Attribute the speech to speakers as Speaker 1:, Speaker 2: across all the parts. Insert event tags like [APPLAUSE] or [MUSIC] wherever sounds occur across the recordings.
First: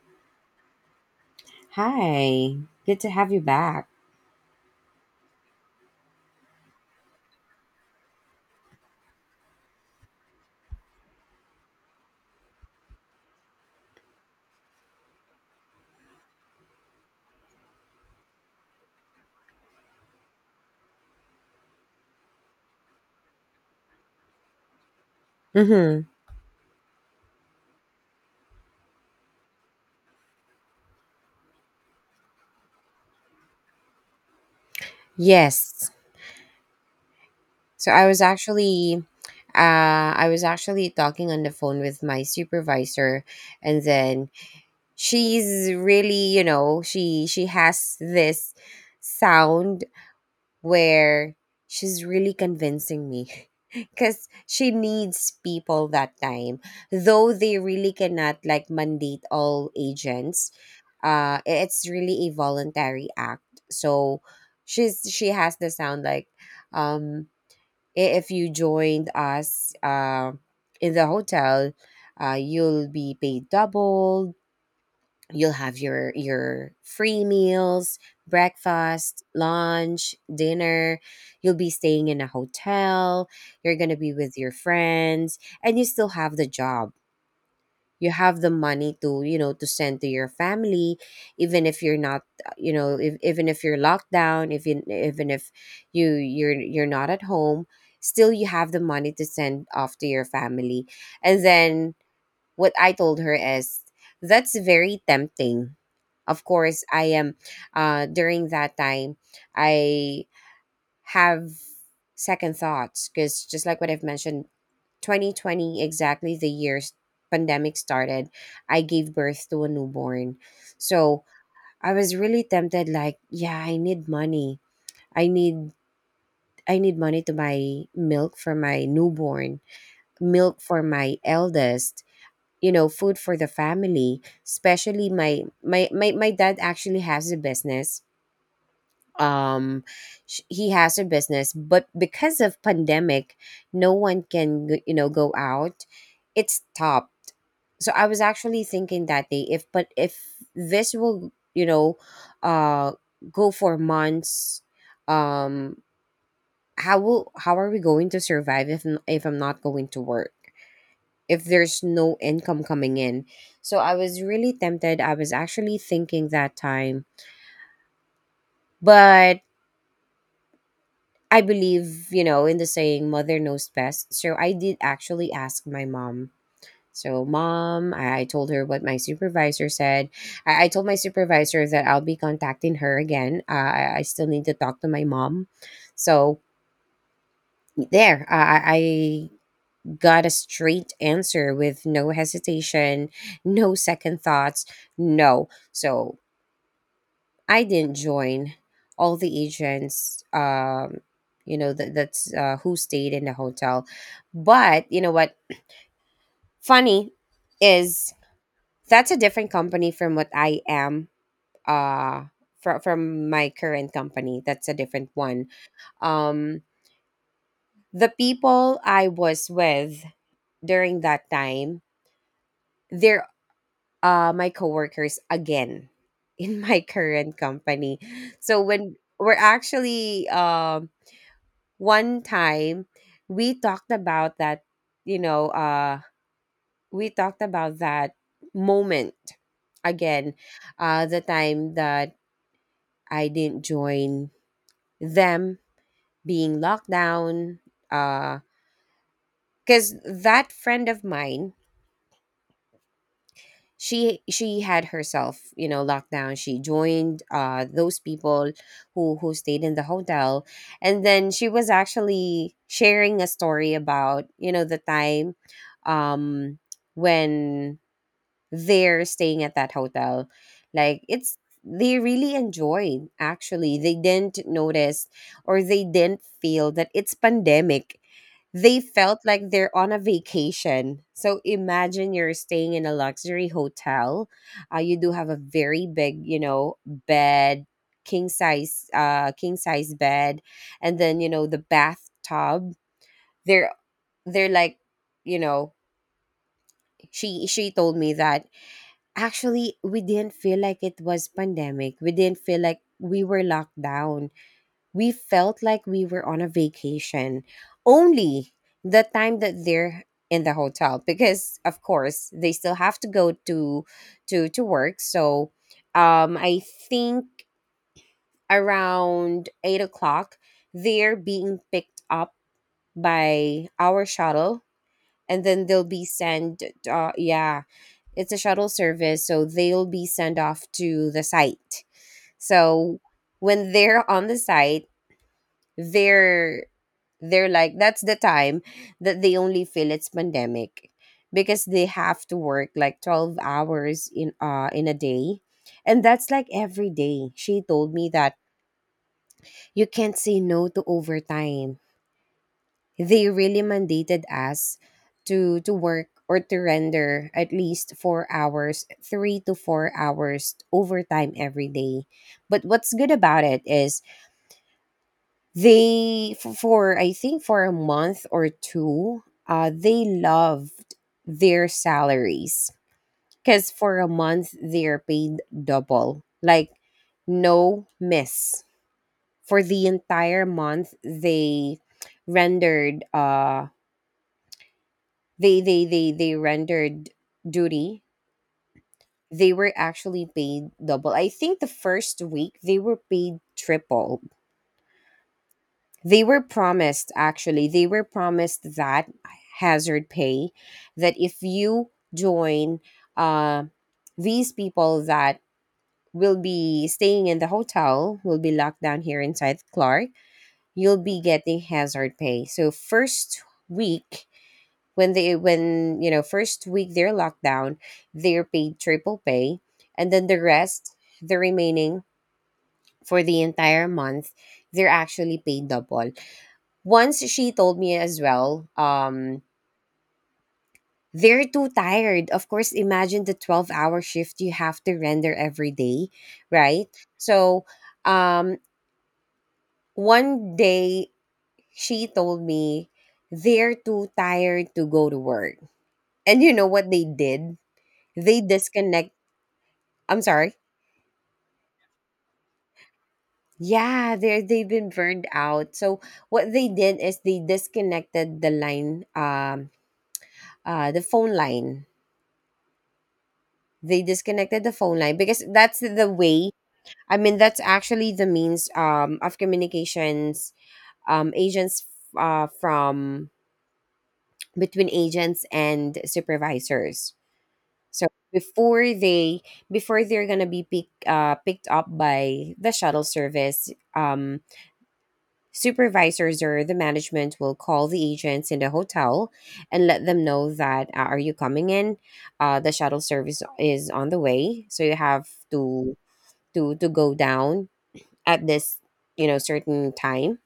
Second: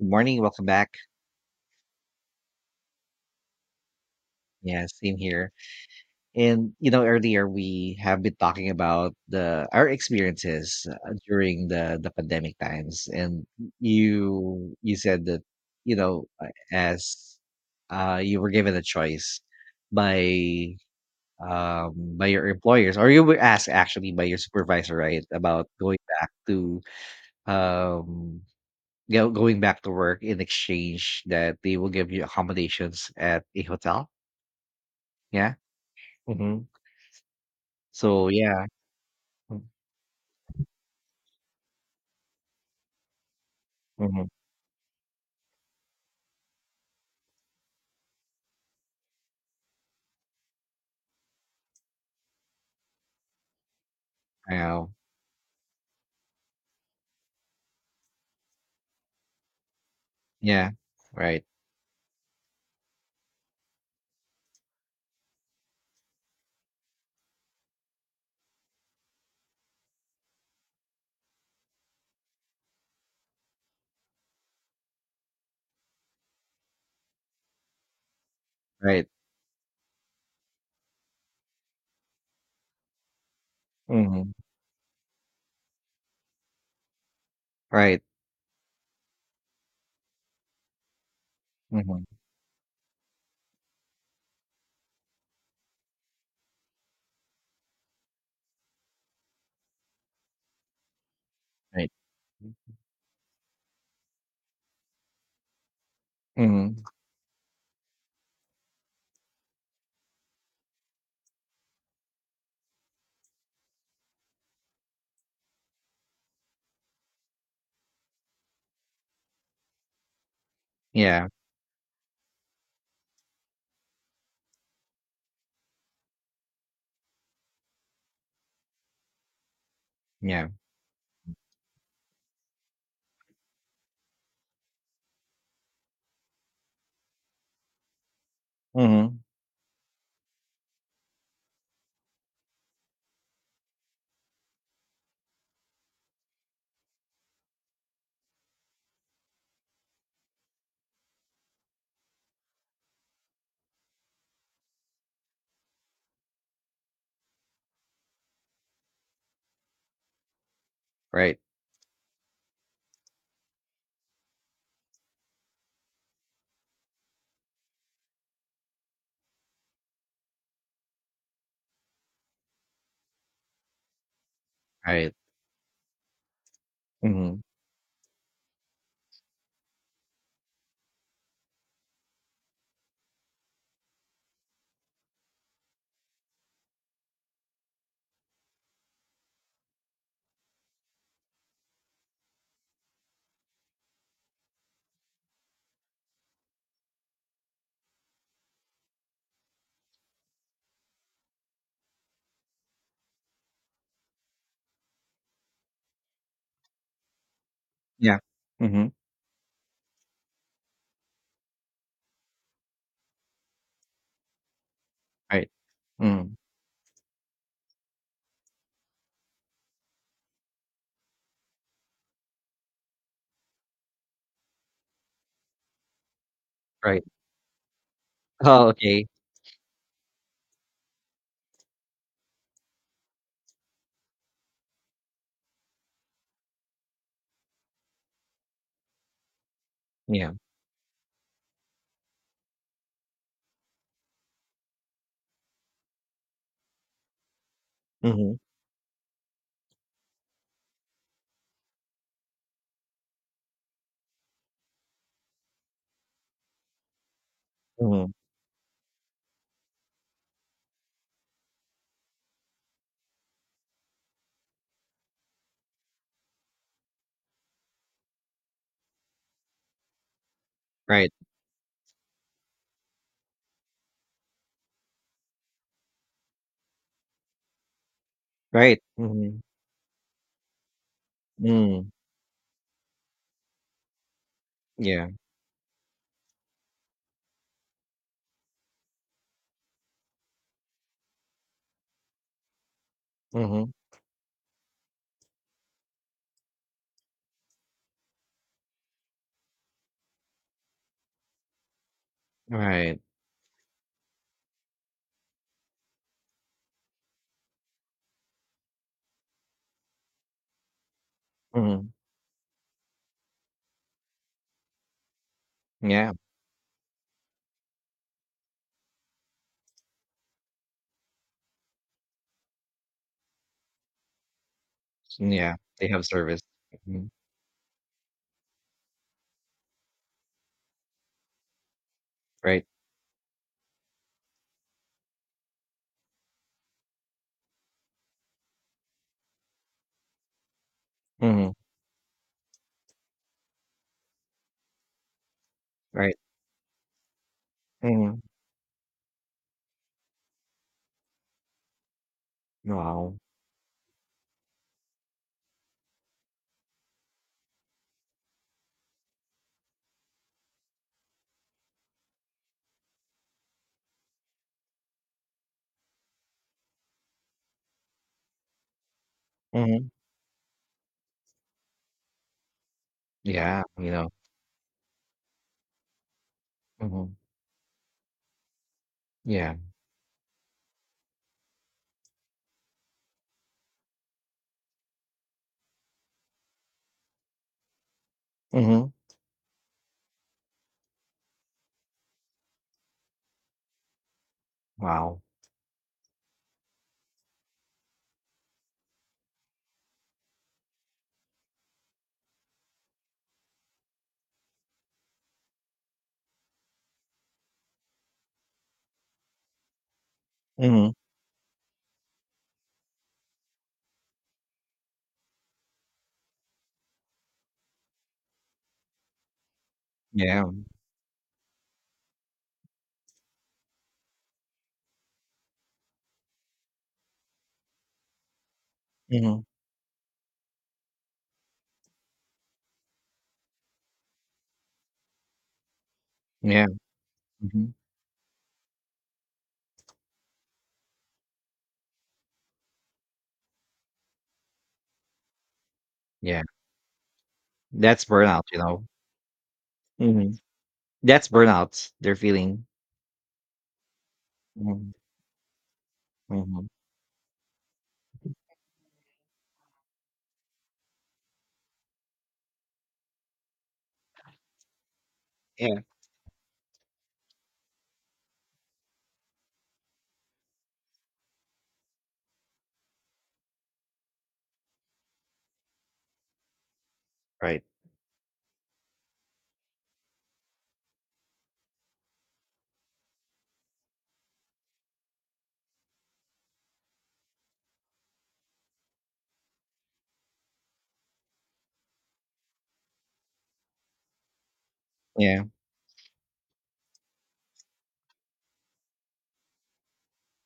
Speaker 1: Good morning, welcome back.
Speaker 2: Hi, good to have you back.
Speaker 1: Yeah, same here. Earlier we have been talking about the our experiences during the pandemic times, and you said that as you were given a choice by um, by your employers, or you were asked actually by your supervisor, right, about going
Speaker 2: Mm-hmm.
Speaker 1: back to um, go going back to work in exchange that they will give you accommodations at a hotel. Yeah.
Speaker 2: Yes.
Speaker 1: Mhm.
Speaker 2: So
Speaker 1: So, yeah. Mm,
Speaker 2: I was actually talking on the phone with my supervisor, and
Speaker 1: mhm.
Speaker 2: then she's really, you know, she has this sound where she's really convincing me [LAUGHS] because she
Speaker 1: Wow.
Speaker 2: needs people that time though they really cannot like mandate all agents
Speaker 1: Yeah. Right.
Speaker 2: it's really a voluntary act. So she has the sound like um "if you joined us in the hotel you'll be paid double, you'll have your free meals,
Speaker 1: Right.
Speaker 2: breakfast, lunch, dinner, you'll be staying in a hotel, you're going to be
Speaker 1: Mhm.
Speaker 2: with your friends, and you still have the job.
Speaker 1: Right.
Speaker 2: You have the money to, you know, to send to your family. Even if you're
Speaker 1: Mhm.
Speaker 2: not if, even if you're locked down, if you, even if you're not at home, still you have the money to send off to your family." And
Speaker 1: Right.
Speaker 2: then
Speaker 1: M
Speaker 2: what I told her is that's very tempting. Of
Speaker 1: mhm.
Speaker 2: course, I am during that time I have second thoughts because just like what I've mentioned, 2020 exactly the year pandemic started, I gave birth to a newborn. So,
Speaker 1: Yeah.
Speaker 2: I was really tempted like, yeah, I need money. I need I need money to buy milk for my newborn,
Speaker 1: Yeah.
Speaker 2: milk for my eldest, you know, food for the family, especially my dad actually has a business.
Speaker 1: Mhm.
Speaker 2: um he has a business but because of pandemic no one can you know, go out, it stopped. So I was actually thinking that day, if but if this will, you know, uh go for months, um how will, how are we going to survive if if I'm not going to work,
Speaker 1: Right.
Speaker 2: if there's no income coming in? So I was really tempted. I was actually thinking that time, but I believe, you know, in the saying, mother knows best. So I did
Speaker 1: Right.
Speaker 2: actually ask my mom. So,
Speaker 1: Mhm.
Speaker 2: mom, I told her what my supervisor said. I told my supervisor that I'll be contacting her again. I still need to talk to my mom. So, there, I got a straight answer with no hesitation, no second thoughts, no. So I didn't join all the agents. You know, that that's who stayed in the hotel, but you know what? Funny is
Speaker 1: Yeah. Mhm.
Speaker 2: that's a different company from what I am. Uh, from my current company, that's a different one.
Speaker 1: Right. Mm.
Speaker 2: Um, the people I was with during that time, they're my coworkers again in my [LAUGHS]
Speaker 1: Right. [LAUGHS]
Speaker 2: current company. So
Speaker 1: Oh,
Speaker 2: when
Speaker 1: okay.
Speaker 2: we're actually one time we talked about that, you know, uh, we talked about that moment
Speaker 1: Yeah.
Speaker 2: again, the time that I didn't join them, being locked down,
Speaker 1: Mhm.
Speaker 2: because that friend of mine, she had herself, you know, locked down. She joined those
Speaker 1: Mhm.
Speaker 2: people who stayed in the hotel. And then she was actually sharing a story about, you know, the time um when there staying at that hotel. Like
Speaker 1: Right.
Speaker 2: it's, they really enjoyed actually. They didn't notice or they didn't feel that it's pandemic. They
Speaker 1: Right.
Speaker 2: felt
Speaker 1: Mhm.
Speaker 2: like they're on a vacation. So
Speaker 1: Mm.
Speaker 2: imagine you're staying in a luxury hotel. You
Speaker 1: Yeah.
Speaker 2: do have a very big, you know, bed, king size bed, and then you know, the bathtub.
Speaker 1: Mhm.
Speaker 2: They're they're like, you know, she told me that actually, "We didn't feel like it was pandemic, we didn't feel like
Speaker 1: Right.
Speaker 2: we were locked down, we felt like we were on a vacation," only the time that they're in the hotel because of
Speaker 1: Mhm.
Speaker 2: course they still have to go to to work. So
Speaker 1: Yeah.
Speaker 2: I think around 8 o'clock they're being picked up by our shuttle and
Speaker 1: Yeah.
Speaker 2: then they'll
Speaker 1: They
Speaker 2: be
Speaker 1: have service.
Speaker 2: sent
Speaker 1: Mhm.
Speaker 2: yeah, it's a shuttle service, so they'll be sent off to the site.
Speaker 1: Right.
Speaker 2: So when they're on the site, they're they're like, that's the time that they only feel it's pandemic
Speaker 1: Mhm.
Speaker 2: because they have to work like 12 hours in a day. And
Speaker 1: Right.
Speaker 2: that's like every day. She told me
Speaker 1: Mhm.
Speaker 2: that you can't say no to overtime.
Speaker 1: Wow.
Speaker 2: They really mandated us to work or to render at least 4 hours, 3 to 4 hours overtime every day. But what's good about it is they for I think for a month or two,
Speaker 1: Mhm.
Speaker 2: they loved their salaries
Speaker 1: Yeah.
Speaker 2: because
Speaker 1: You
Speaker 2: for a
Speaker 1: know.
Speaker 2: month they're paid double, like
Speaker 1: Mhm.
Speaker 2: no miss
Speaker 1: Yeah.
Speaker 2: for the entire month. Rendered uh they rendered duty.
Speaker 1: Mhm.
Speaker 2: They were actually paid double. I think the first week they were paid triple.
Speaker 1: Wow.
Speaker 2: They were promised, actually they were promised that hazard pay, that if you join uh, these people that will be staying in the hotel, will be locked down here inside Clark,
Speaker 1: Mhm.
Speaker 2: you'll be getting hazard pay. So first week when they, when you know, first week they're locked down, they're paid triple pay, and then the
Speaker 1: Yeah.
Speaker 2: rest, the remaining for the entire month, they're actually paid double. Once she told me as well
Speaker 1: Mhm.
Speaker 2: they're too tired, of course, imagine the 12-hour shift you have to render every day,
Speaker 1: Yeah.
Speaker 2: right? So
Speaker 1: Mhm.
Speaker 2: um one day she told me they're too tired to go to work.
Speaker 1: Yeah.
Speaker 2: And you know what they did?
Speaker 1: That's
Speaker 2: They
Speaker 1: burnout, you know.
Speaker 2: disconnected. I'm
Speaker 1: Mhm.
Speaker 2: sorry.
Speaker 1: That's burnout they're feeling.
Speaker 2: Yeah, they, they've been
Speaker 1: Mhm.
Speaker 2: burned out. So what they
Speaker 1: Mhm.
Speaker 2: did is they disconnected the line, the phone line. They disconnected the phone line because
Speaker 1: Yeah.
Speaker 2: that's the way. I mean, that's actually the means of communications agents from between agents and supervisors.
Speaker 1: Right.
Speaker 2: So before they, before they're gonna be pick, picked up by the shuttle service, supervisors or the management will call the agents in the hotel and let them know that are you coming in? The shuttle service is on the way, so you have
Speaker 1: Yeah.
Speaker 2: to to go down at this, you know, certain time.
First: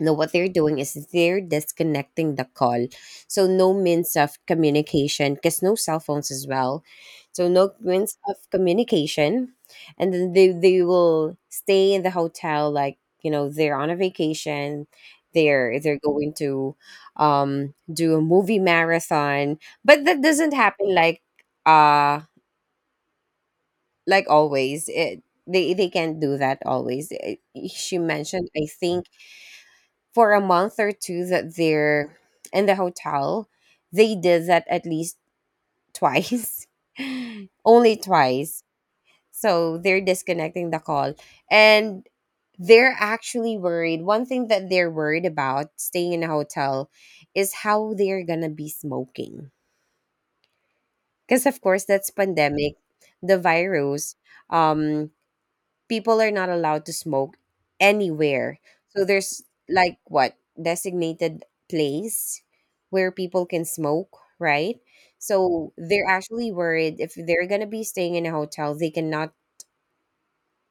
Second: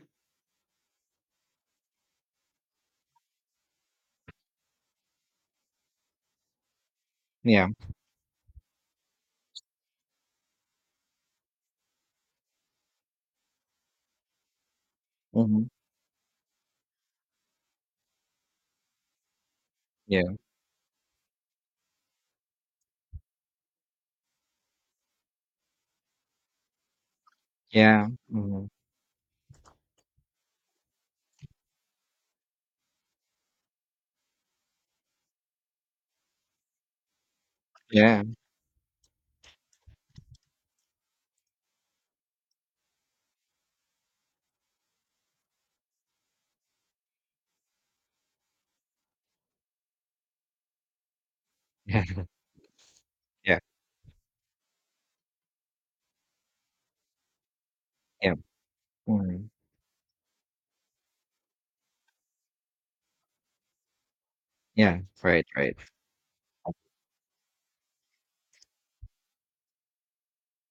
Speaker 2: Now, what they're doing is they're disconnecting the call. So, no means of communication because no cell phones as well. So,
Speaker 1: Yeah.
Speaker 2: no means of communication. And then they will stay in the hotel like, you know, they're on a vacation.
Speaker 1: Mhm.
Speaker 2: They're going to do a movie marathon. But that
Speaker 1: Yeah.
Speaker 2: doesn't happen uh, like always. It, they can't do that always. Eh, she
Speaker 1: Yeah.
Speaker 2: mentioned, I
Speaker 1: Mhm.
Speaker 2: think for a month or two that they're in the hotel, they did that at least twice, [LAUGHS] only
Speaker 1: Yeah.
Speaker 2: twice. So they're disconnecting the call. And they're actually worried. One thing that they're worried about staying in a hotel is how they're going to be smoking. Because, of course, that's
Speaker 1: [LAUGHS]
Speaker 2: pandemic, the
Speaker 1: Yeah. Yeah.
Speaker 2: virus. Um, people are not allowed to smoke
Speaker 1: Yeah.
Speaker 2: anywhere. So there's
Speaker 1: Mhm.
Speaker 2: like what designated place where people can smoke, right?
Speaker 1: Yeah. Right.
Speaker 2: So
Speaker 1: Right.
Speaker 2: they're actually worried if they're gonna be staying in a hotel, they cannot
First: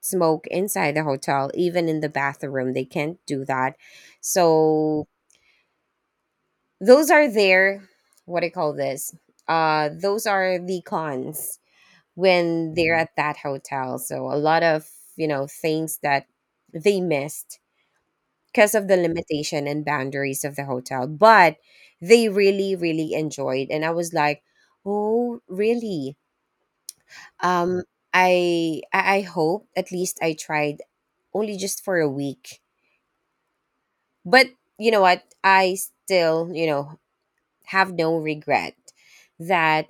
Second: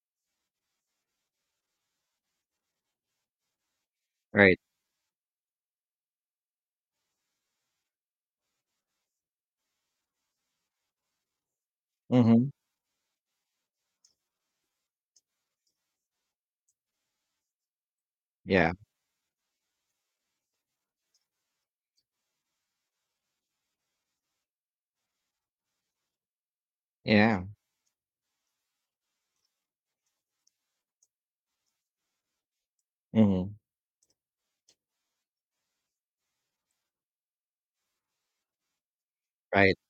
Speaker 2: smoke inside the hotel, even in the bathroom. They can't do that.
Speaker 1: Right.
Speaker 2: So those are their, what do you call this? Those are the cons
Speaker 1: Mhm.
Speaker 2: when they're at that hotel. So a lot of, you know, things that they missed
Speaker 1: Yeah.
Speaker 2: because of the limitation and boundaries of the hotel, but they really, really enjoyed. And I was like, oh really?
Speaker 1: Yeah.
Speaker 2: um I hope, at least I tried, only just for a week.
Speaker 1: Mhm.
Speaker 2: But, you know what, I still, you know, have no regret
Speaker 1: Right.
Speaker 2: that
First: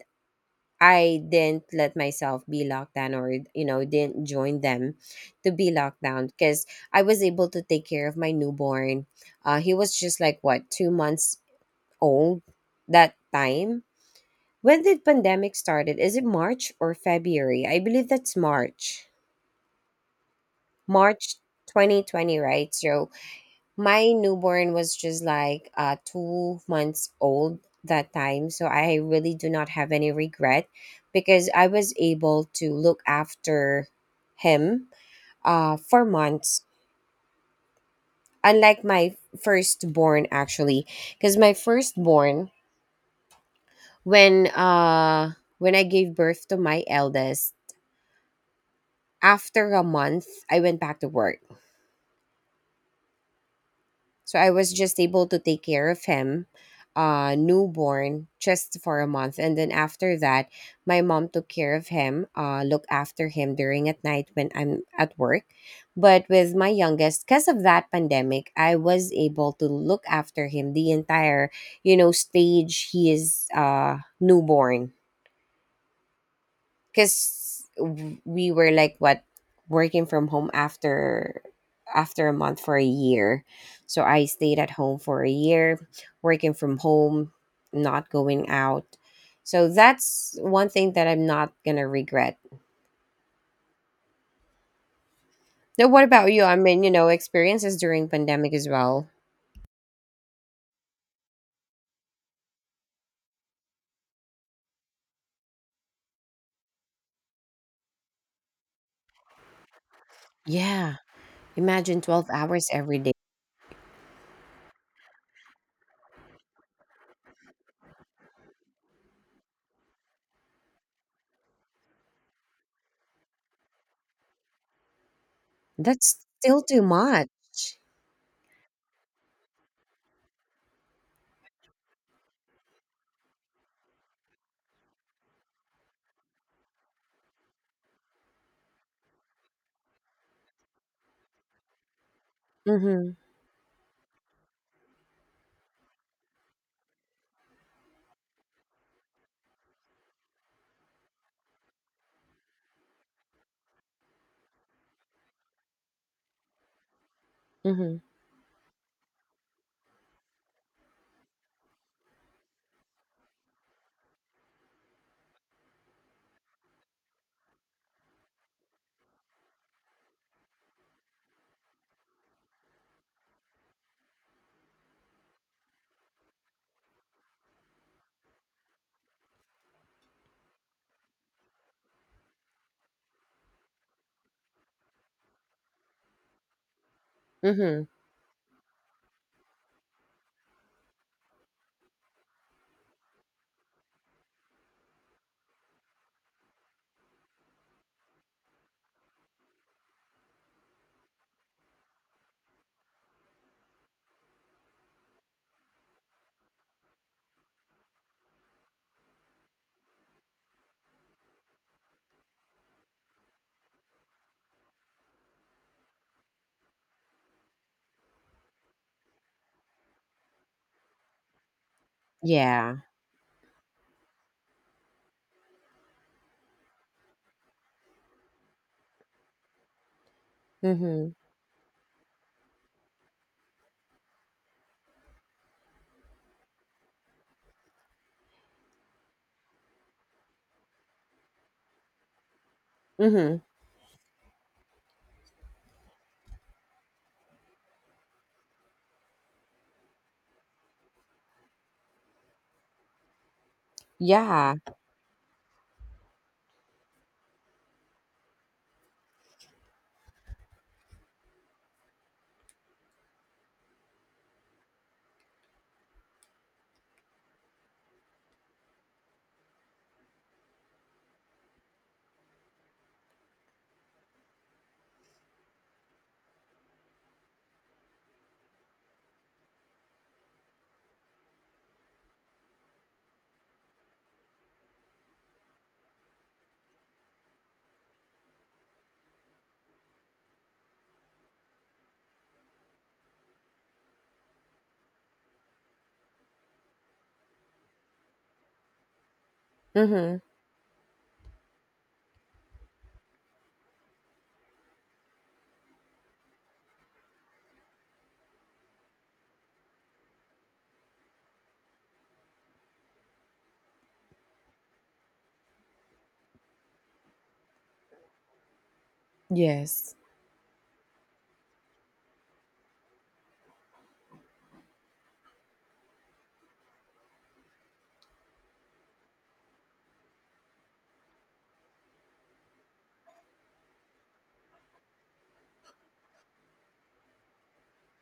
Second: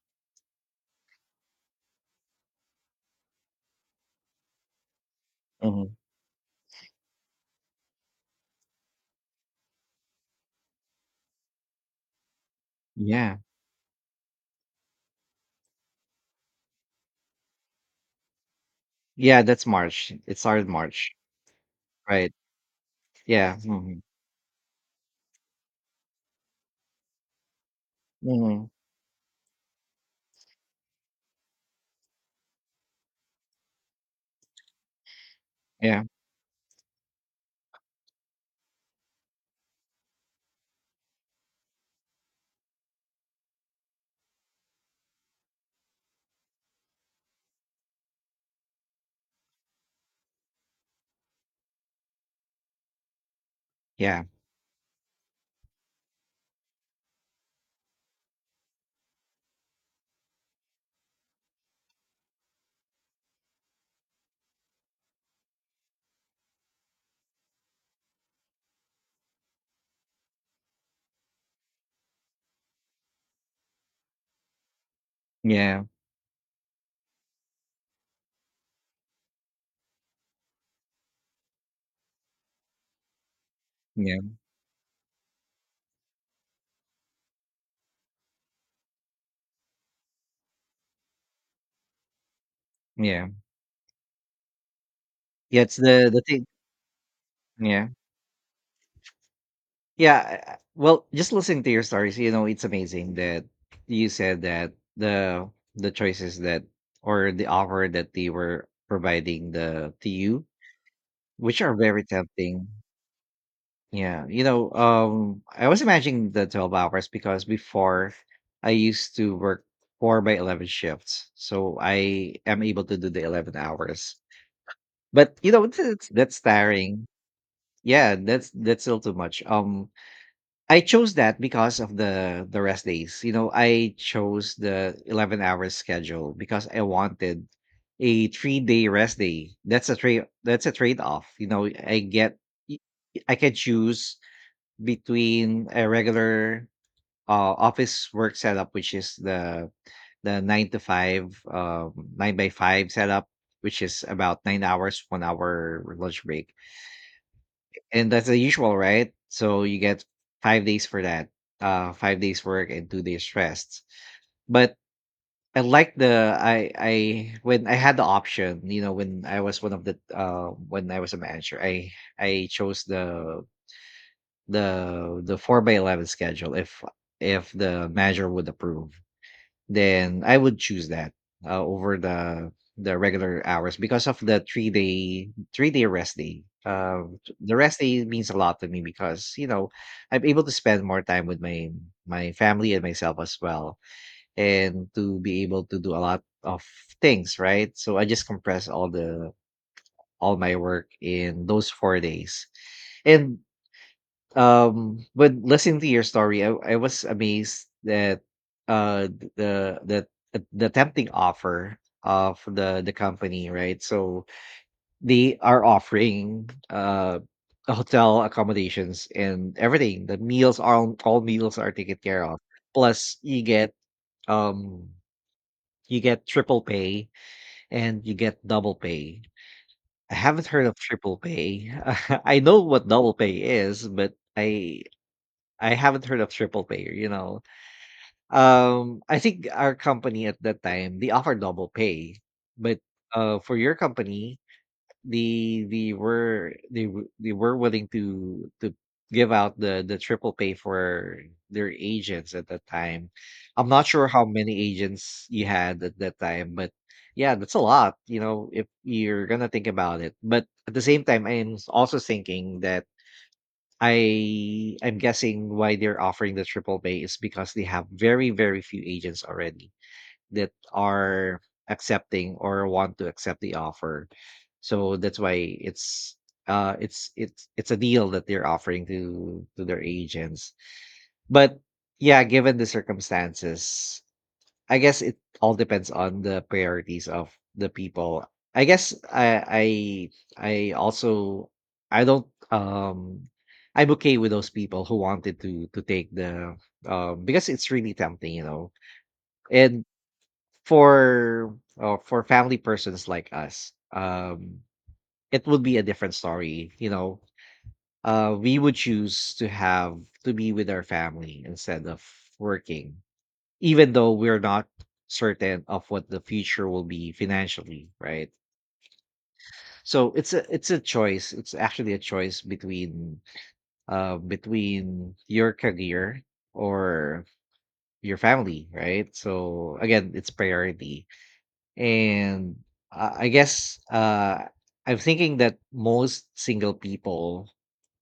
Speaker 2: I didn't let myself be locked down, or, you know, didn't join them to be
Speaker 1: Mhm.
Speaker 2: locked down, because I was able to take care of my newborn. Uh, he was just like what, 2 months old that
Speaker 1: Yeah.
Speaker 2: time. When did pandemic started? Is it March or February? I believe that's March.
Speaker 1: Yeah. That's March. It started March.
Speaker 2: March
Speaker 1: Right.
Speaker 2: 2020, right? So
Speaker 1: Yeah. Mhm.
Speaker 2: my newborn was just like 2 months old that time. So
Speaker 1: Mhm.
Speaker 2: I really do not have any regret because I was able to look after him
Speaker 1: Yeah.
Speaker 2: for months. Unlike my firstborn actually. Because my firstborn when uh when I gave birth to my eldest, after a month I went back to work.
Speaker 1: Yeah.
Speaker 2: So I was just able to take care of him, newborn just for a month, and then after that my mom took care of him, looked after him during at night when I'm at work. But with my youngest, because of that pandemic, I was able to look after him the entire, you know, stage he is newborn.
Speaker 1: Yeah.
Speaker 2: Because we were like what, working from home after a month for a year. So I
Speaker 1: Yeah.
Speaker 2: stayed at home for a year, working from home, not going out. So that's one thing that I'm not gonna regret.
Speaker 1: Yeah. Yeah, it's
Speaker 2: Now what
Speaker 1: the
Speaker 2: about you?
Speaker 1: thing.
Speaker 2: I mean, you know, experiences
Speaker 1: Yeah.
Speaker 2: during pandemic as well.
Speaker 1: Yeah, I well, just listening to your stories, you know, it's amazing that you said that the choices that or the offer that they were providing the to you,
Speaker 2: Yeah,
Speaker 1: which are
Speaker 2: imagine
Speaker 1: very
Speaker 2: 12 hours
Speaker 1: tempting.
Speaker 2: every day,
Speaker 1: Yeah, you know, I was imagining the 12 hours because before I used to work 4 by 11 shifts. So I am able to do the 11 hours. But, you know,
Speaker 2: that's
Speaker 1: that's
Speaker 2: still too
Speaker 1: tiring.
Speaker 2: much.
Speaker 1: Yeah, that's still too much. I chose that because of the rest days. You know, I chose the 11-hour schedule because I wanted a 3-day rest day. That's a trade-off. You know, I get y-
Speaker 2: Mm-hmm.
Speaker 1: I can choose between a regular uh, office work setup which is the 9 to 5 9 by 5 setup which is about 9 hours, 1 hour lunch break
Speaker 2: Mm-hmm.
Speaker 1: and that's the usual, right? So you get 5 days for that, 5 days work and 2 days rest. But I like the I when I had the option, you know, when I was one of the when I was a manager, I chose the four by 11 schedule. If the manager would approve then I would choose that over the regular hours because of the 3 day rest day. The rest
Speaker 2: Mm-hmm.
Speaker 1: day means a lot to me because, you know, I'm able to spend more time with my family and myself as well, and to be able to do a lot of things. Right, so I just compress all my work in those 4 days, and when listening to your story, I was amazed that uh th- the the the tempting offer of the company, right? So they are offering hotel accommodations and everything. The meals are all meals are taken care of.
Speaker 2: Yeah.
Speaker 1: Plus, um you get triple pay and you get double pay. I haven't heard of
Speaker 2: Mm-hmm.
Speaker 1: triple pay. [LAUGHS] I know what double pay is, but I haven't heard of triple pay, you know. I think our company at that time they offer double pay, but
Speaker 2: Mm-hmm.
Speaker 1: for your company, they were willing to give out the triple pay for their agents at that time. I'm not sure how
Speaker 2: Yeah.
Speaker 1: many agents you had at that time, but yeah, that's a lot, you know, if you're gonna think about it. But at the same time, I'm also thinking that I'm guessing why they're offering the triple pay is because they have very, very few agents already that are accepting or want to accept the offer. So that's why it's it's a deal that they're offering to their agents. But yeah, given the circumstances, I guess it all depends on the priorities of the people. I guess I I also I don't I'm okay with those people who wanted to take the because it's really tempting, you know. And
Speaker 2: Mm-hmm.
Speaker 1: for family persons like us, it would be a different story, you know. Uh, we would choose to have to be with our family instead of working even though we're not certain of what the future will be financially, right?
Speaker 2: Yes.
Speaker 1: So it's a choice. It's actually a choice between between your career or your family, right? So again, it's priority. And I guess I'm thinking that most single people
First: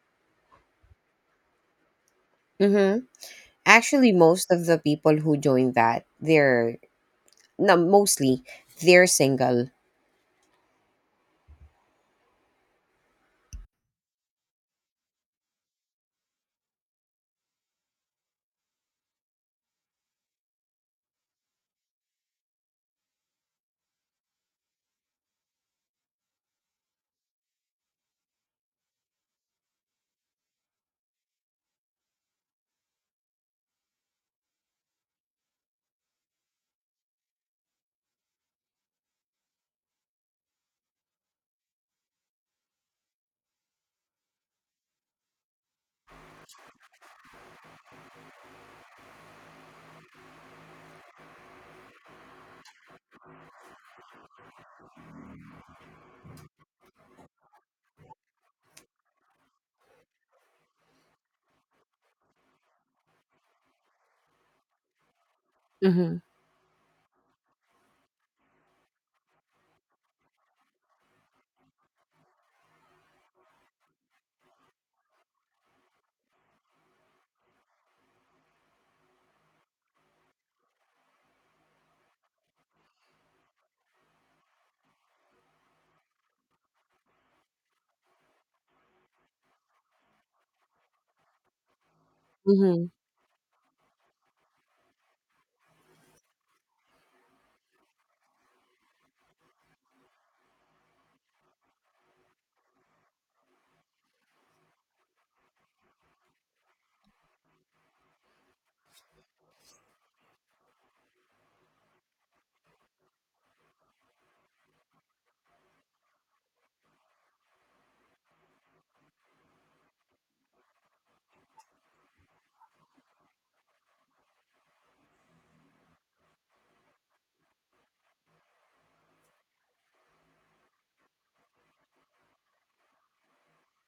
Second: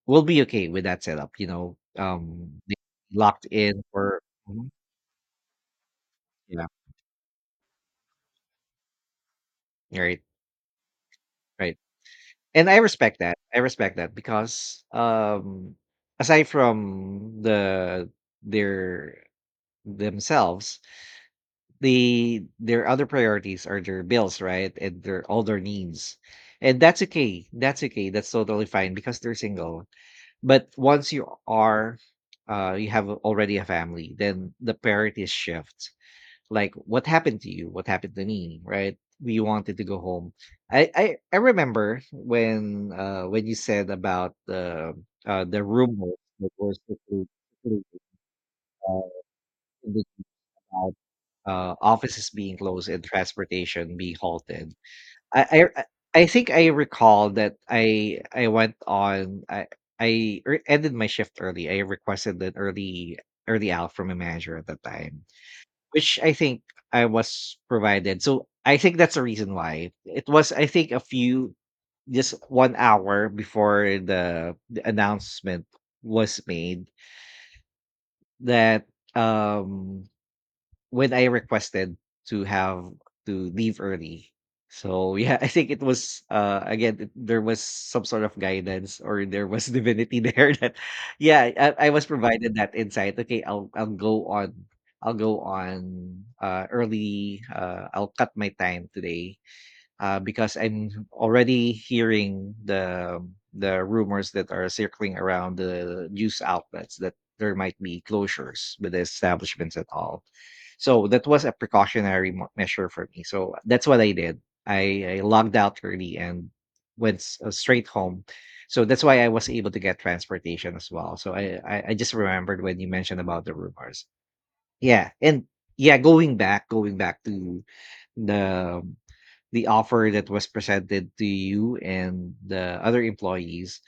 Speaker 1: will be okay with that setup, you know. They
Speaker 2: Mm-hmm.
Speaker 1: locked in
Speaker 2: Actually,
Speaker 1: for
Speaker 2: most of
Speaker 1: mhm.
Speaker 2: the people who join that,
Speaker 1: Yeah.
Speaker 2: they're, no, mostly they're single.
Speaker 1: Right. Right. And I respect that. I respect that because aside from their themselves, their other priorities are their bills, right? And their all their needs. And that's okay. That's okay. That's totally fine because they're single. But once you are you have already a family, then the priorities shift, like what happened to you, what happened to me, right? We wanted to go home. I remember when you said about the rumors that were circulating uh, in the crowd, uh, offices being closed and transportation being halted. I think I recall that I went on I ended my shift early. I requested an early out from a manager at that time.
Speaker 2: Mm-hmm.
Speaker 1: Which I think I was provided. So I think that's the reason why. It was I think a few just 1 hour before the announcement was made that um when I requested to have to leave early. So yeah, [LAUGHS] I think it was again, there was some sort of guidance or there was divinity there [LAUGHS] that yeah, I was provided that
Speaker 2: Mm-hmm.
Speaker 1: insight. Okay, I'll go on. Early. Uh, I'll cut my time today because I'm already hearing the rumors that are circling around the news outlets that there might be closures with the establishments at all. So that was a precautionary measure for me. So that's what I did. I logged out early and went straight home. So that's why I was able to get transportation as well. So I just remembered when you mentioned about the rumors. Yeah. And yeah, going back to the the offer that was presented to you and the other employees.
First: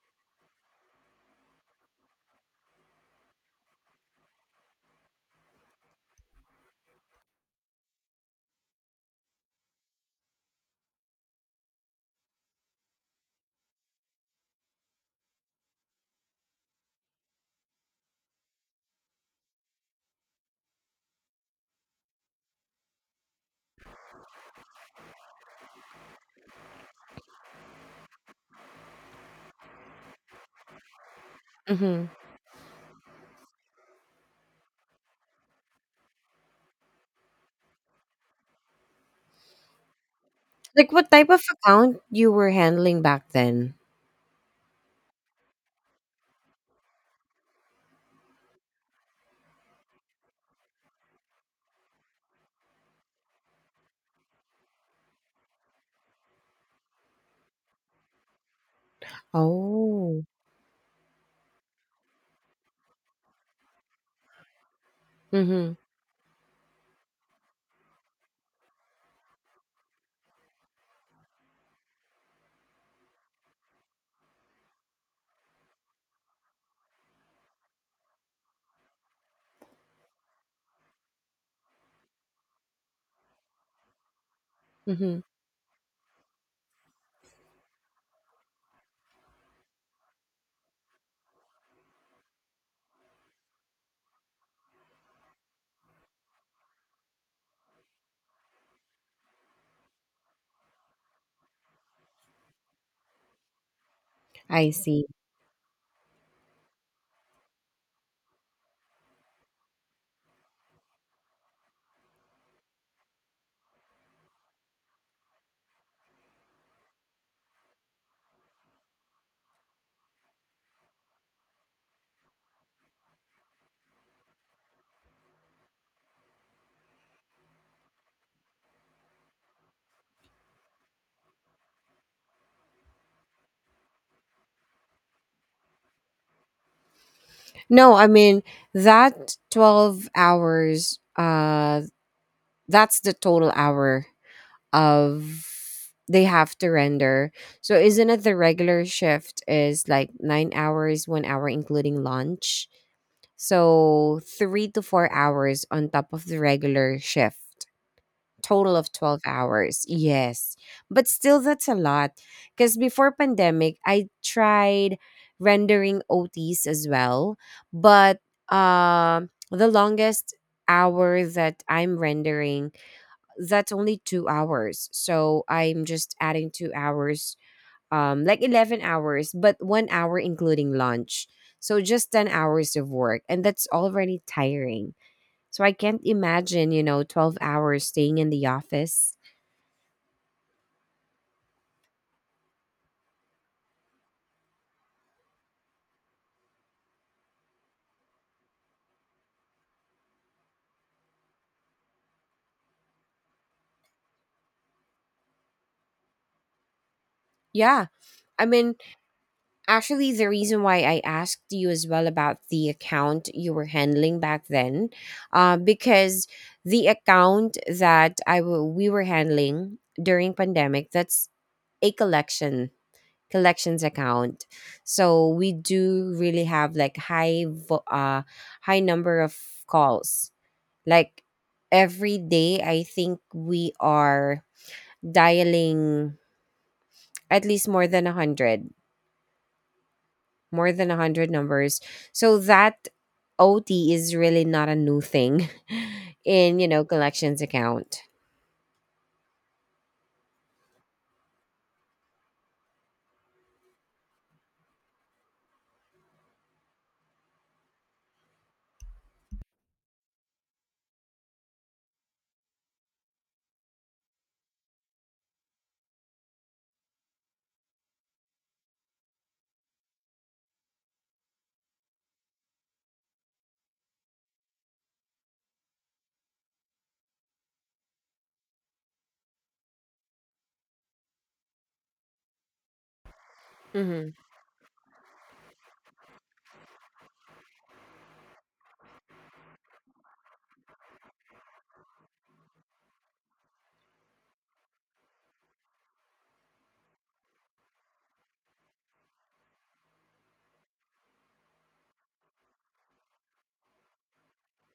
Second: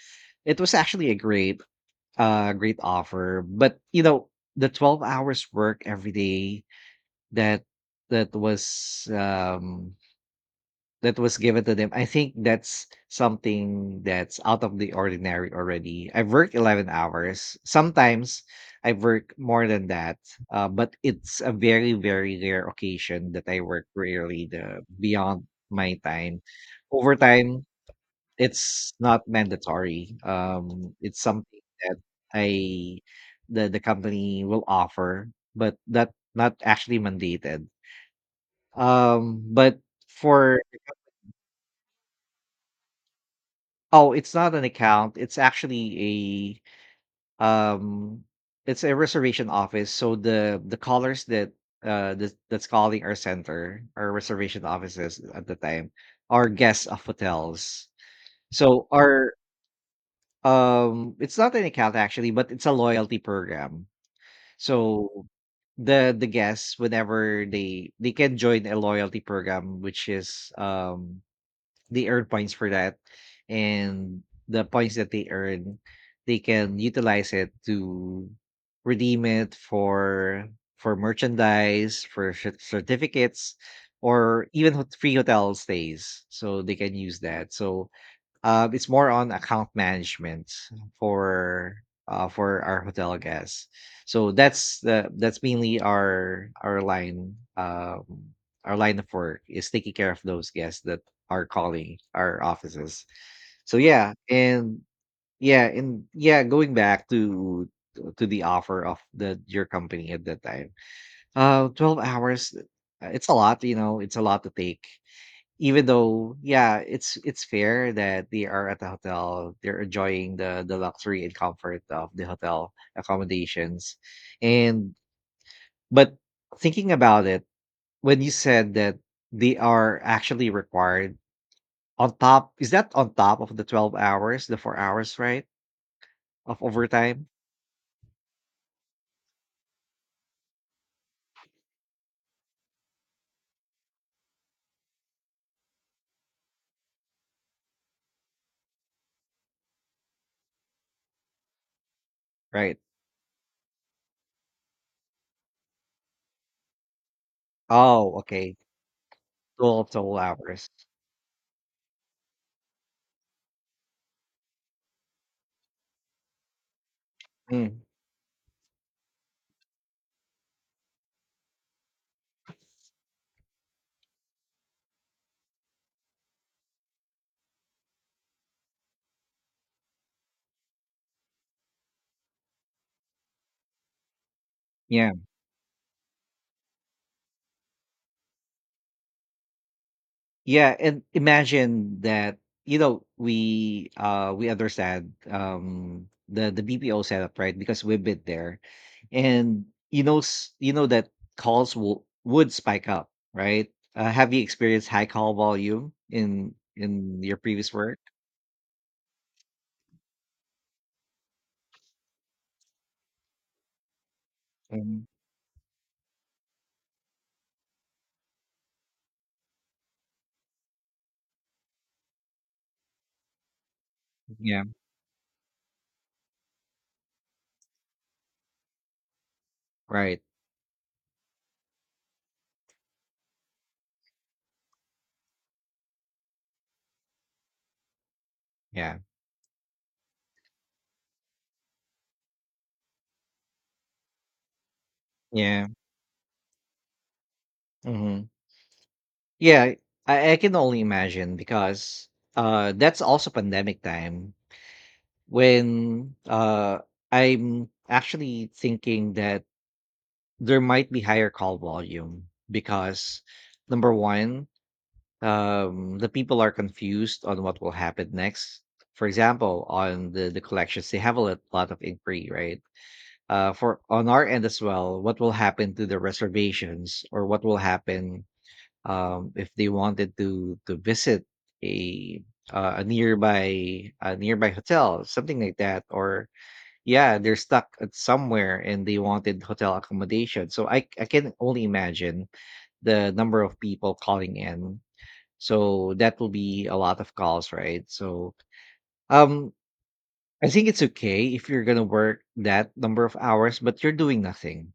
Speaker 1: It was actually a great offer, but you know the 12 hours work every day, that that was um that was given to them, I think that's something that's out of the ordinary already. I've worked 11 hours. Sometimes I work more than that, but it's a very, very rare occasion that I work really the beyond my time. Overtime, it's not mandatory. It's something that
Speaker 2: Mm-hmm.
Speaker 1: I the company will offer, but that not actually mandated. But for
Speaker 2: Like what type of account you were handling back then?
Speaker 1: oh, it's not an account. It's actually a it's a reservation office. So the callers that that's calling our center, our reservation offices at the time, are guests of hotels. So our
Speaker 2: Oh.
Speaker 1: it's not an account actually, but it's a loyalty program. So
Speaker 2: Mm-hmm.
Speaker 1: the guests whenever they can join a loyalty program which is they earn points for that, and the points that they earn they can utilize it to redeem it for merchandise, for certificates, or even free
Speaker 2: Mm-hmm.
Speaker 1: hotel stays, so they can use that. So it's more on account management for for our hotel guests. So that's the that's mainly our line our line of work is taking care of those guests that are calling our offices. So yeah,
Speaker 2: I
Speaker 1: and
Speaker 2: see.
Speaker 1: yeah, and yeah, going back to the offer of the your company at that time. 12 hours. Uh, it's a lot, you know. It's a lot to take, even though, yeah, it's fair that they are at the hotel, they're enjoying the luxury and comfort of the hotel accommodations. And but thinking about it, when you said that they are actually required on top, is that on top of the 12 hours, the 4 hours, right? Of overtime,
Speaker 2: No, I mean that 12 hours. That's the total hour of they have to render. So isn't it the regular shift is like 9 hours, one hour including lunch?
Speaker 1: right?
Speaker 2: So 3 to 4 hours on top of the regular shift.
Speaker 1: Oh, okay.
Speaker 2: Total of 12 hours.
Speaker 1: 12 total
Speaker 2: Yes.
Speaker 1: hours.
Speaker 2: But still, that's a lot. Because before pandemic, I tried rendering OTs as well.
Speaker 1: Mm,
Speaker 2: But the longest hour that I'm rendering, that's only 2 hours. So I'm just adding 2 hours like 11 hours but 1 hour including lunch, so just 10 hours of work, and that's already tiring.
Speaker 1: yeah.
Speaker 2: So I can't imagine, 12 hours staying in the office.
Speaker 1: Yeah, and imagine that, you know, we understand the BPO setup, right? Because we've been there. And you know that calls will would spike up, right? Have you experienced high call volume in your previous
Speaker 2: Yeah.
Speaker 1: work?
Speaker 2: I mean, actually, the reason why I asked you as well about the account you were handling back then,
Speaker 1: Um,
Speaker 2: because the account that we were handling during pandemic, that's a collections account.
Speaker 1: yeah,
Speaker 2: So we do really have like high number of
Speaker 1: right.
Speaker 2: calls. Like every day I think we are dialing at least more than 100,
Speaker 1: Yeah.
Speaker 2: more than 100 numbers. So that OT is really not a new thing
Speaker 1: Yeah.
Speaker 2: [LAUGHS] in collections account.
Speaker 1: Hmm. Yeah, I can only imagine because that's also pandemic time when I'm actually thinking that there might be higher call volume because number one, the people are confused on what will happen next. For example, on the collections, they have a lot of inquiry, right? For on our end as well, what will happen to the reservations or what will happen if they wanted to visit a
Speaker 2: Hmm.
Speaker 1: a nearby hotel, something like that, or yeah, they're stuck at somewhere and they wanted hotel accommodation. So I can only imagine the number of people calling in. So that will be a lot of calls, right? So um I think it's okay if you're gonna work that number of hours, but you're doing nothing.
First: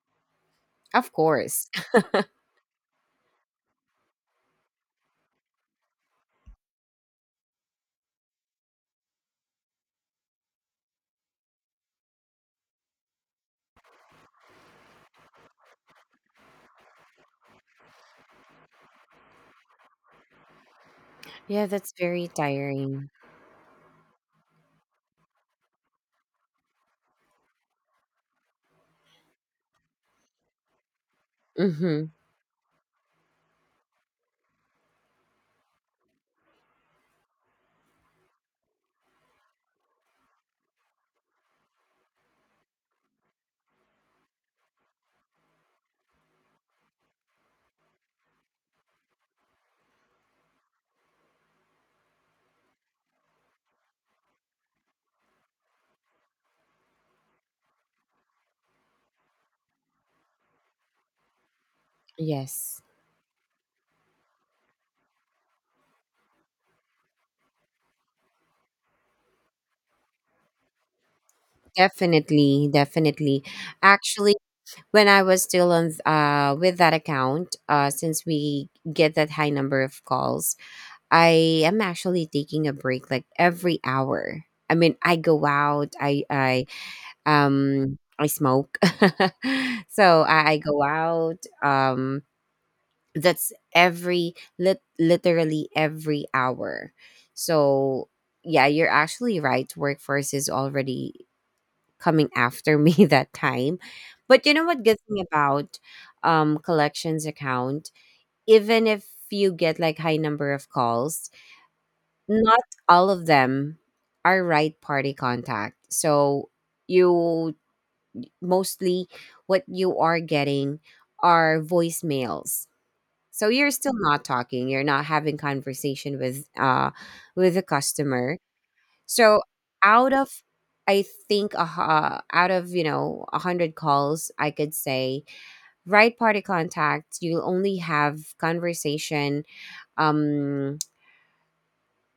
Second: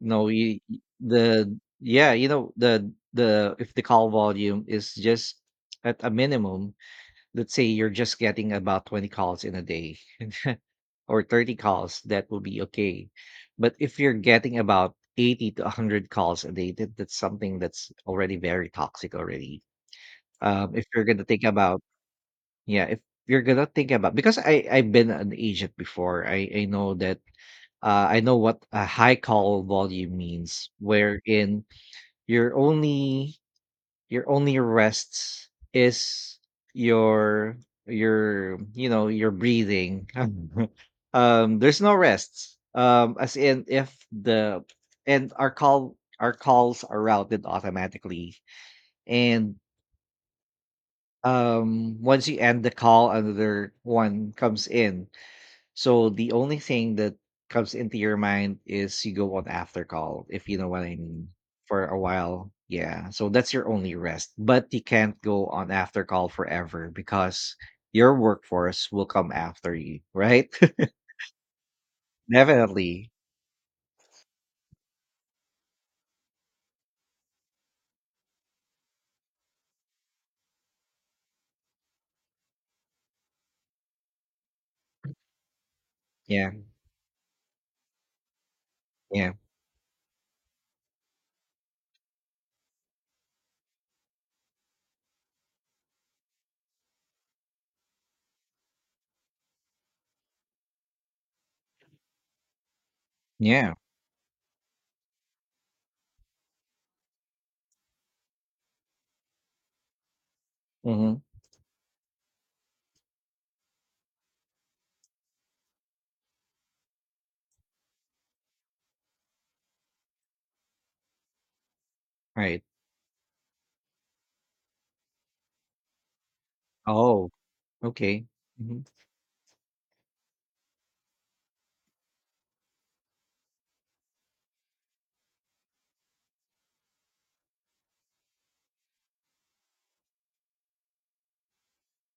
Speaker 1: No, you-
Speaker 2: Of
Speaker 1: the
Speaker 2: course. [LAUGHS]
Speaker 1: yeah, you know, the if the call volume is just at a minimum, let's say you're just getting about 20 calls in a day, or 30 calls, that will be okay. But if you're getting about 80 to 100 calls a day, that, that's something that's already very toxic already. If you're going to think
Speaker 2: Yeah,
Speaker 1: about,
Speaker 2: that's very
Speaker 1: yeah, if
Speaker 2: tiring.
Speaker 1: you're going to think about, because I've been an agent before, I know that. I know what a high call volume means, wherein
Speaker 2: Hmm.
Speaker 1: you're only your only rests is your your, you know, your breathing. [LAUGHS] Um, there's no rests um, as in if the and our call our calls are routed automatically, and once you end the call another one comes in. So the only thing that comes into your mind is you go on after call, if you know what I mean, for a while.
Speaker 2: Yes.
Speaker 1: Yeah. So that's your only rest. But you can't go on after call forever because your workforce will come after you, right? [LAUGHS]
Speaker 2: Definitely,
Speaker 1: Definitely.
Speaker 2: definitely. Actually, when I was still with that account, uh, since we get that high number of calls, I am actually taking a break like every hour. I mean, I go out,
Speaker 1: Yeah.
Speaker 2: I smoke.
Speaker 1: Yeah.
Speaker 2: [LAUGHS] So I go out, um that's literally every hour. So yeah, you're actually right. Workforce is already coming after me [LAUGHS] that
Speaker 1: Yeah.
Speaker 2: time. But you know what good thing about collections account, even if you get like high number of
Speaker 1: Hmm.
Speaker 2: calls, not all of them are right party contact. So you, mostly what you are getting are
Speaker 1: Right.
Speaker 2: voicemails. So you're still not talking, you're not having conversation
Speaker 1: Oh,
Speaker 2: with the
Speaker 1: okay.
Speaker 2: customer.
Speaker 1: Hmm.
Speaker 2: So out of, I think out of, 100 calls, I could say right party contact, you'll only have conversation um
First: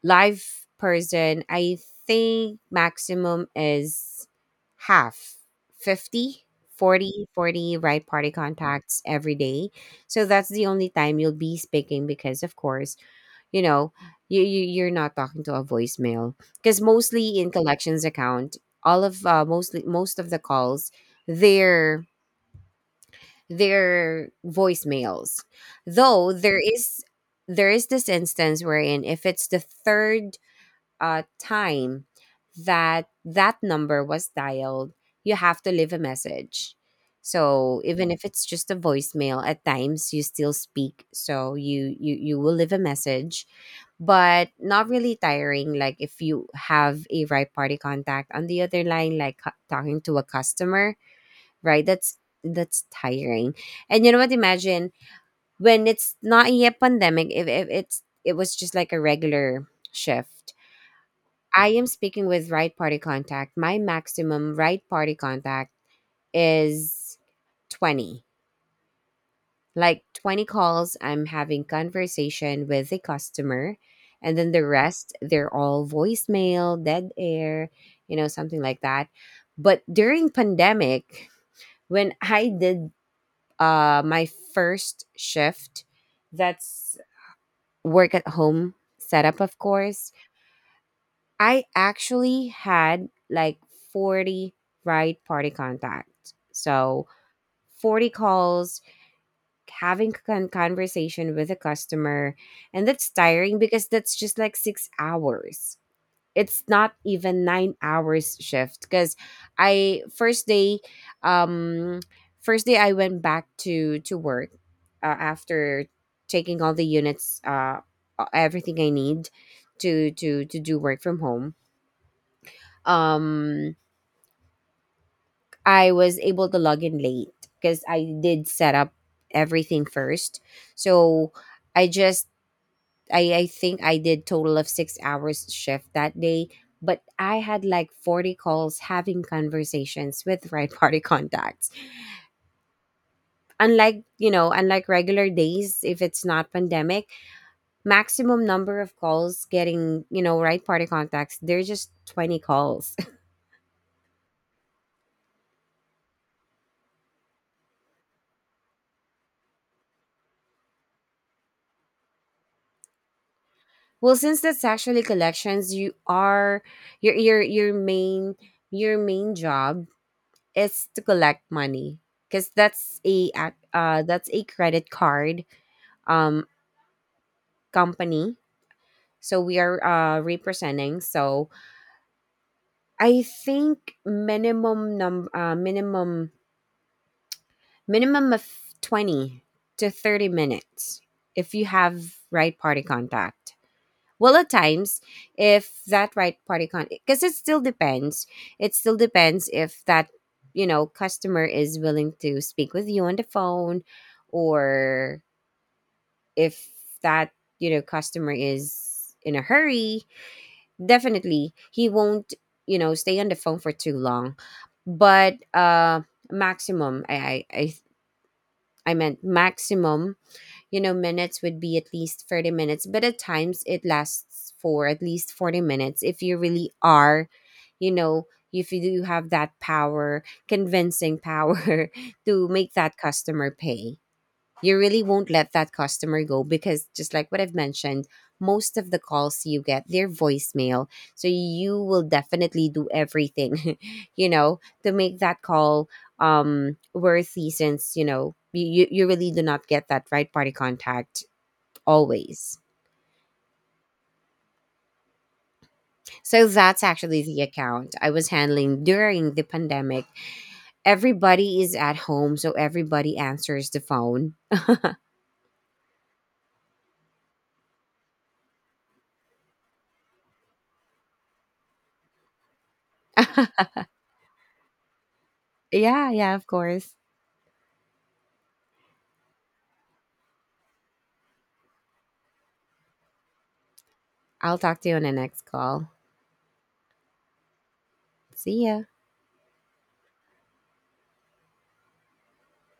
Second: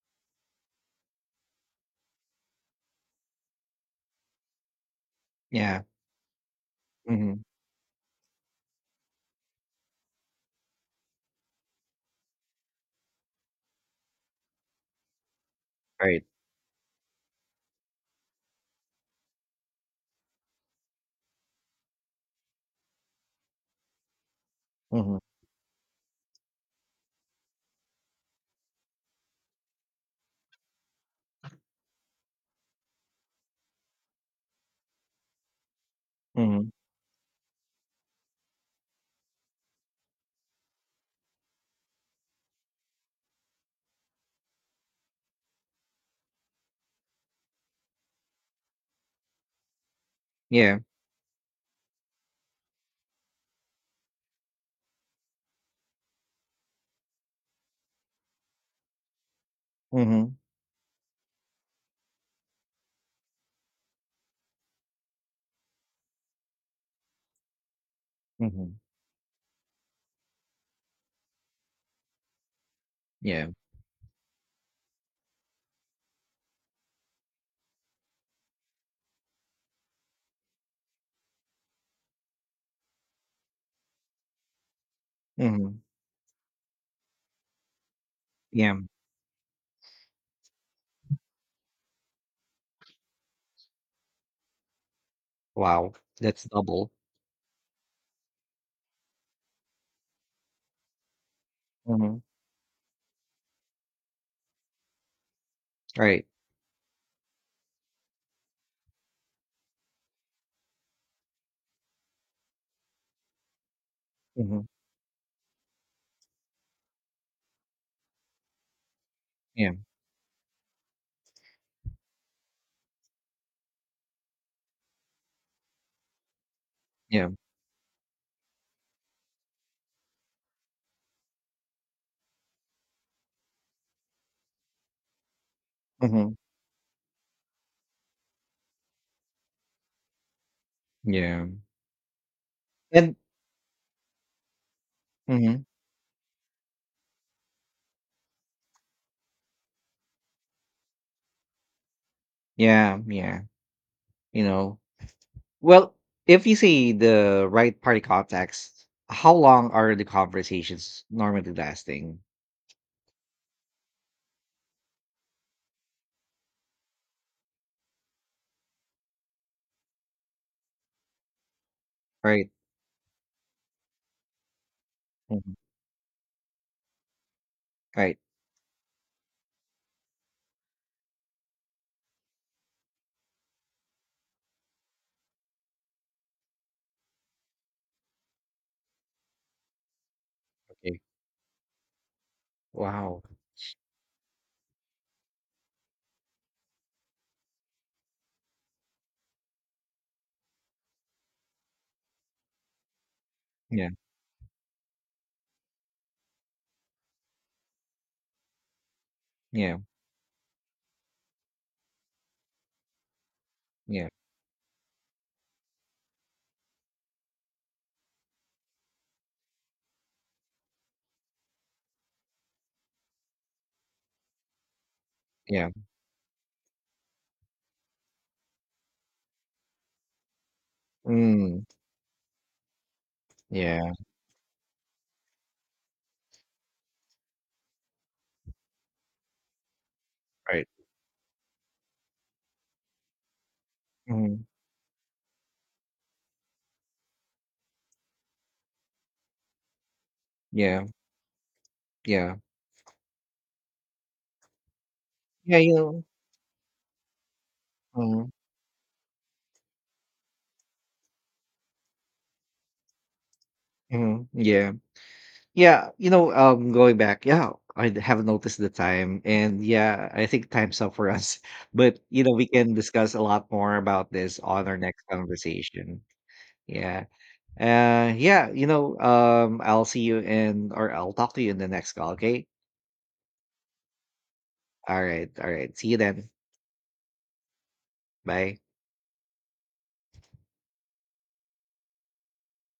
Speaker 2: live person, I think maximum is half:
Speaker 1: Yeah.
Speaker 2: 50, 40,
Speaker 1: Hmm.
Speaker 2: 40 right party contacts every day. So that's the only time you'll be speaking because, of course, you know, you're not talking to a
Speaker 1: Right.
Speaker 2: voicemail because mostly in collections account, all of mostly most of the calls, they're they're
Speaker 1: Hmm.
Speaker 2: voicemails. Though there is, there is this instance wherein if it's the third time that that number was dialed, you have to leave a
Speaker 1: Hmm.
Speaker 2: message. So even if it's just a voicemail, at times you still speak. So you will leave a message, but not really tiring. Like if you have a right party contact on the other line, like talking to a
Speaker 1: Yeah.
Speaker 2: customer, right? That's tiring. And you know what? Imagine when it's not yet pandemic. If it's it was just like a regular
Speaker 1: Hmm.
Speaker 2: shift, I am speaking with right party contact. My maximum right party contact is 20.
Speaker 1: Hmm.
Speaker 2: Like 20 calls, I'm having conversation with a
Speaker 1: Yeah.
Speaker 2: customer. And then the rest, they're all voicemail, dead air, you know, something like that. But during pandemic, when I did my first
Speaker 1: Hmm.
Speaker 2: shift, that's work at home
Speaker 1: Yeah.
Speaker 2: setup, of course, I actually had like 40 ride party
Speaker 1: Wow.
Speaker 2: contacts.
Speaker 1: That's double.
Speaker 2: So 40 calls, having conversation with a
Speaker 1: Hmm.
Speaker 2: customer. And that's tiring because that's just like 6 hours.
Speaker 1: Right.
Speaker 2: It's not even 9 hours shift because I, um, first day I went back to work
Speaker 1: Mhm.
Speaker 2: after taking all the units, everything I need
Speaker 1: Yeah,
Speaker 2: to do work from home. um I was able to log in
Speaker 1: yeah.
Speaker 2: late because I did set up everything first. So I just, I think I did total of 6 hours shift that
Speaker 1: Mhm.
Speaker 2: day, but I had like 40 calls having conversations with [LAUGHS] right party
Speaker 1: Yeah.
Speaker 2: contacts.
Speaker 1: And
Speaker 2: Unlike, you know, unlike regular
Speaker 1: mhm.
Speaker 2: days, if it's not pandemic, maximum number of calls getting, you know, right party contacts, they're just 20 calls.
Speaker 1: Yeah, yeah. You know, well, if you see the right party context, how long are the conversations normally lasting?
Speaker 2: Well, since that's actually collections, you are, your main, your main job is to collect money
Speaker 1: Right?
Speaker 2: because that's that's a credit card
Speaker 1: Mhm.
Speaker 2: um
Speaker 1: Right.
Speaker 2: company. So we are representing. So I think minimum num minimum minimum of 20 to thirty
Speaker 1: Okay.
Speaker 2: minutes if you have right party
Speaker 1: Wow.
Speaker 2: contact. Well, at times, if that because it still depends. It still depends if that, you know, customer is willing to speak with you on the phone,
Speaker 1: Yeah.
Speaker 2: or if that, you know, customer is in a
Speaker 1: Yeah.
Speaker 2: hurry. Definitely, he won't, you know, stay on the phone for too
Speaker 1: Yeah.
Speaker 2: long. But maximum, I meant maximum, you know, minutes would be at least 30 minutes, but at times it lasts for at least 40
Speaker 1: Yeah.
Speaker 2: minutes if you really are, you know, if you do have that power convincing
Speaker 1: Mm.
Speaker 2: power [LAUGHS] to make that customer
Speaker 1: Yeah.
Speaker 2: pay. You really won't let that customer go because just like what I've mentioned, most of the calls you get, they're
Speaker 1: Right.
Speaker 2: voicemail. So you will definitely do everything [LAUGHS] you
Speaker 1: Mhm.
Speaker 2: know to make that call worthy, since you know, you really do not get that right party
Speaker 1: Yeah.
Speaker 2: contact
Speaker 1: Yeah.
Speaker 2: always.
Speaker 1: Yeah. You know.
Speaker 2: So that's actually the account I
Speaker 1: Mhm.
Speaker 2: was handling during the pandemic. Everybody is at home, so everybody answers the
Speaker 1: Mhm.
Speaker 2: phone.
Speaker 1: Yeah. Yeah, you know, going back, yeah, I have noticed the time, and yeah, I think time's up for us. [LAUGHS] But you know, we can discuss a lot
Speaker 2: [LAUGHS]
Speaker 1: more about this on our next conversation.
Speaker 2: Yeah, yeah, of course.
Speaker 1: Yeah, yeah, you know, I'll see you in, or I'll talk to you in the next call. Okay,
Speaker 2: I'll talk to you on the next
Speaker 1: all right,
Speaker 2: call.
Speaker 1: see you then. Bye.
Speaker 2: See ya.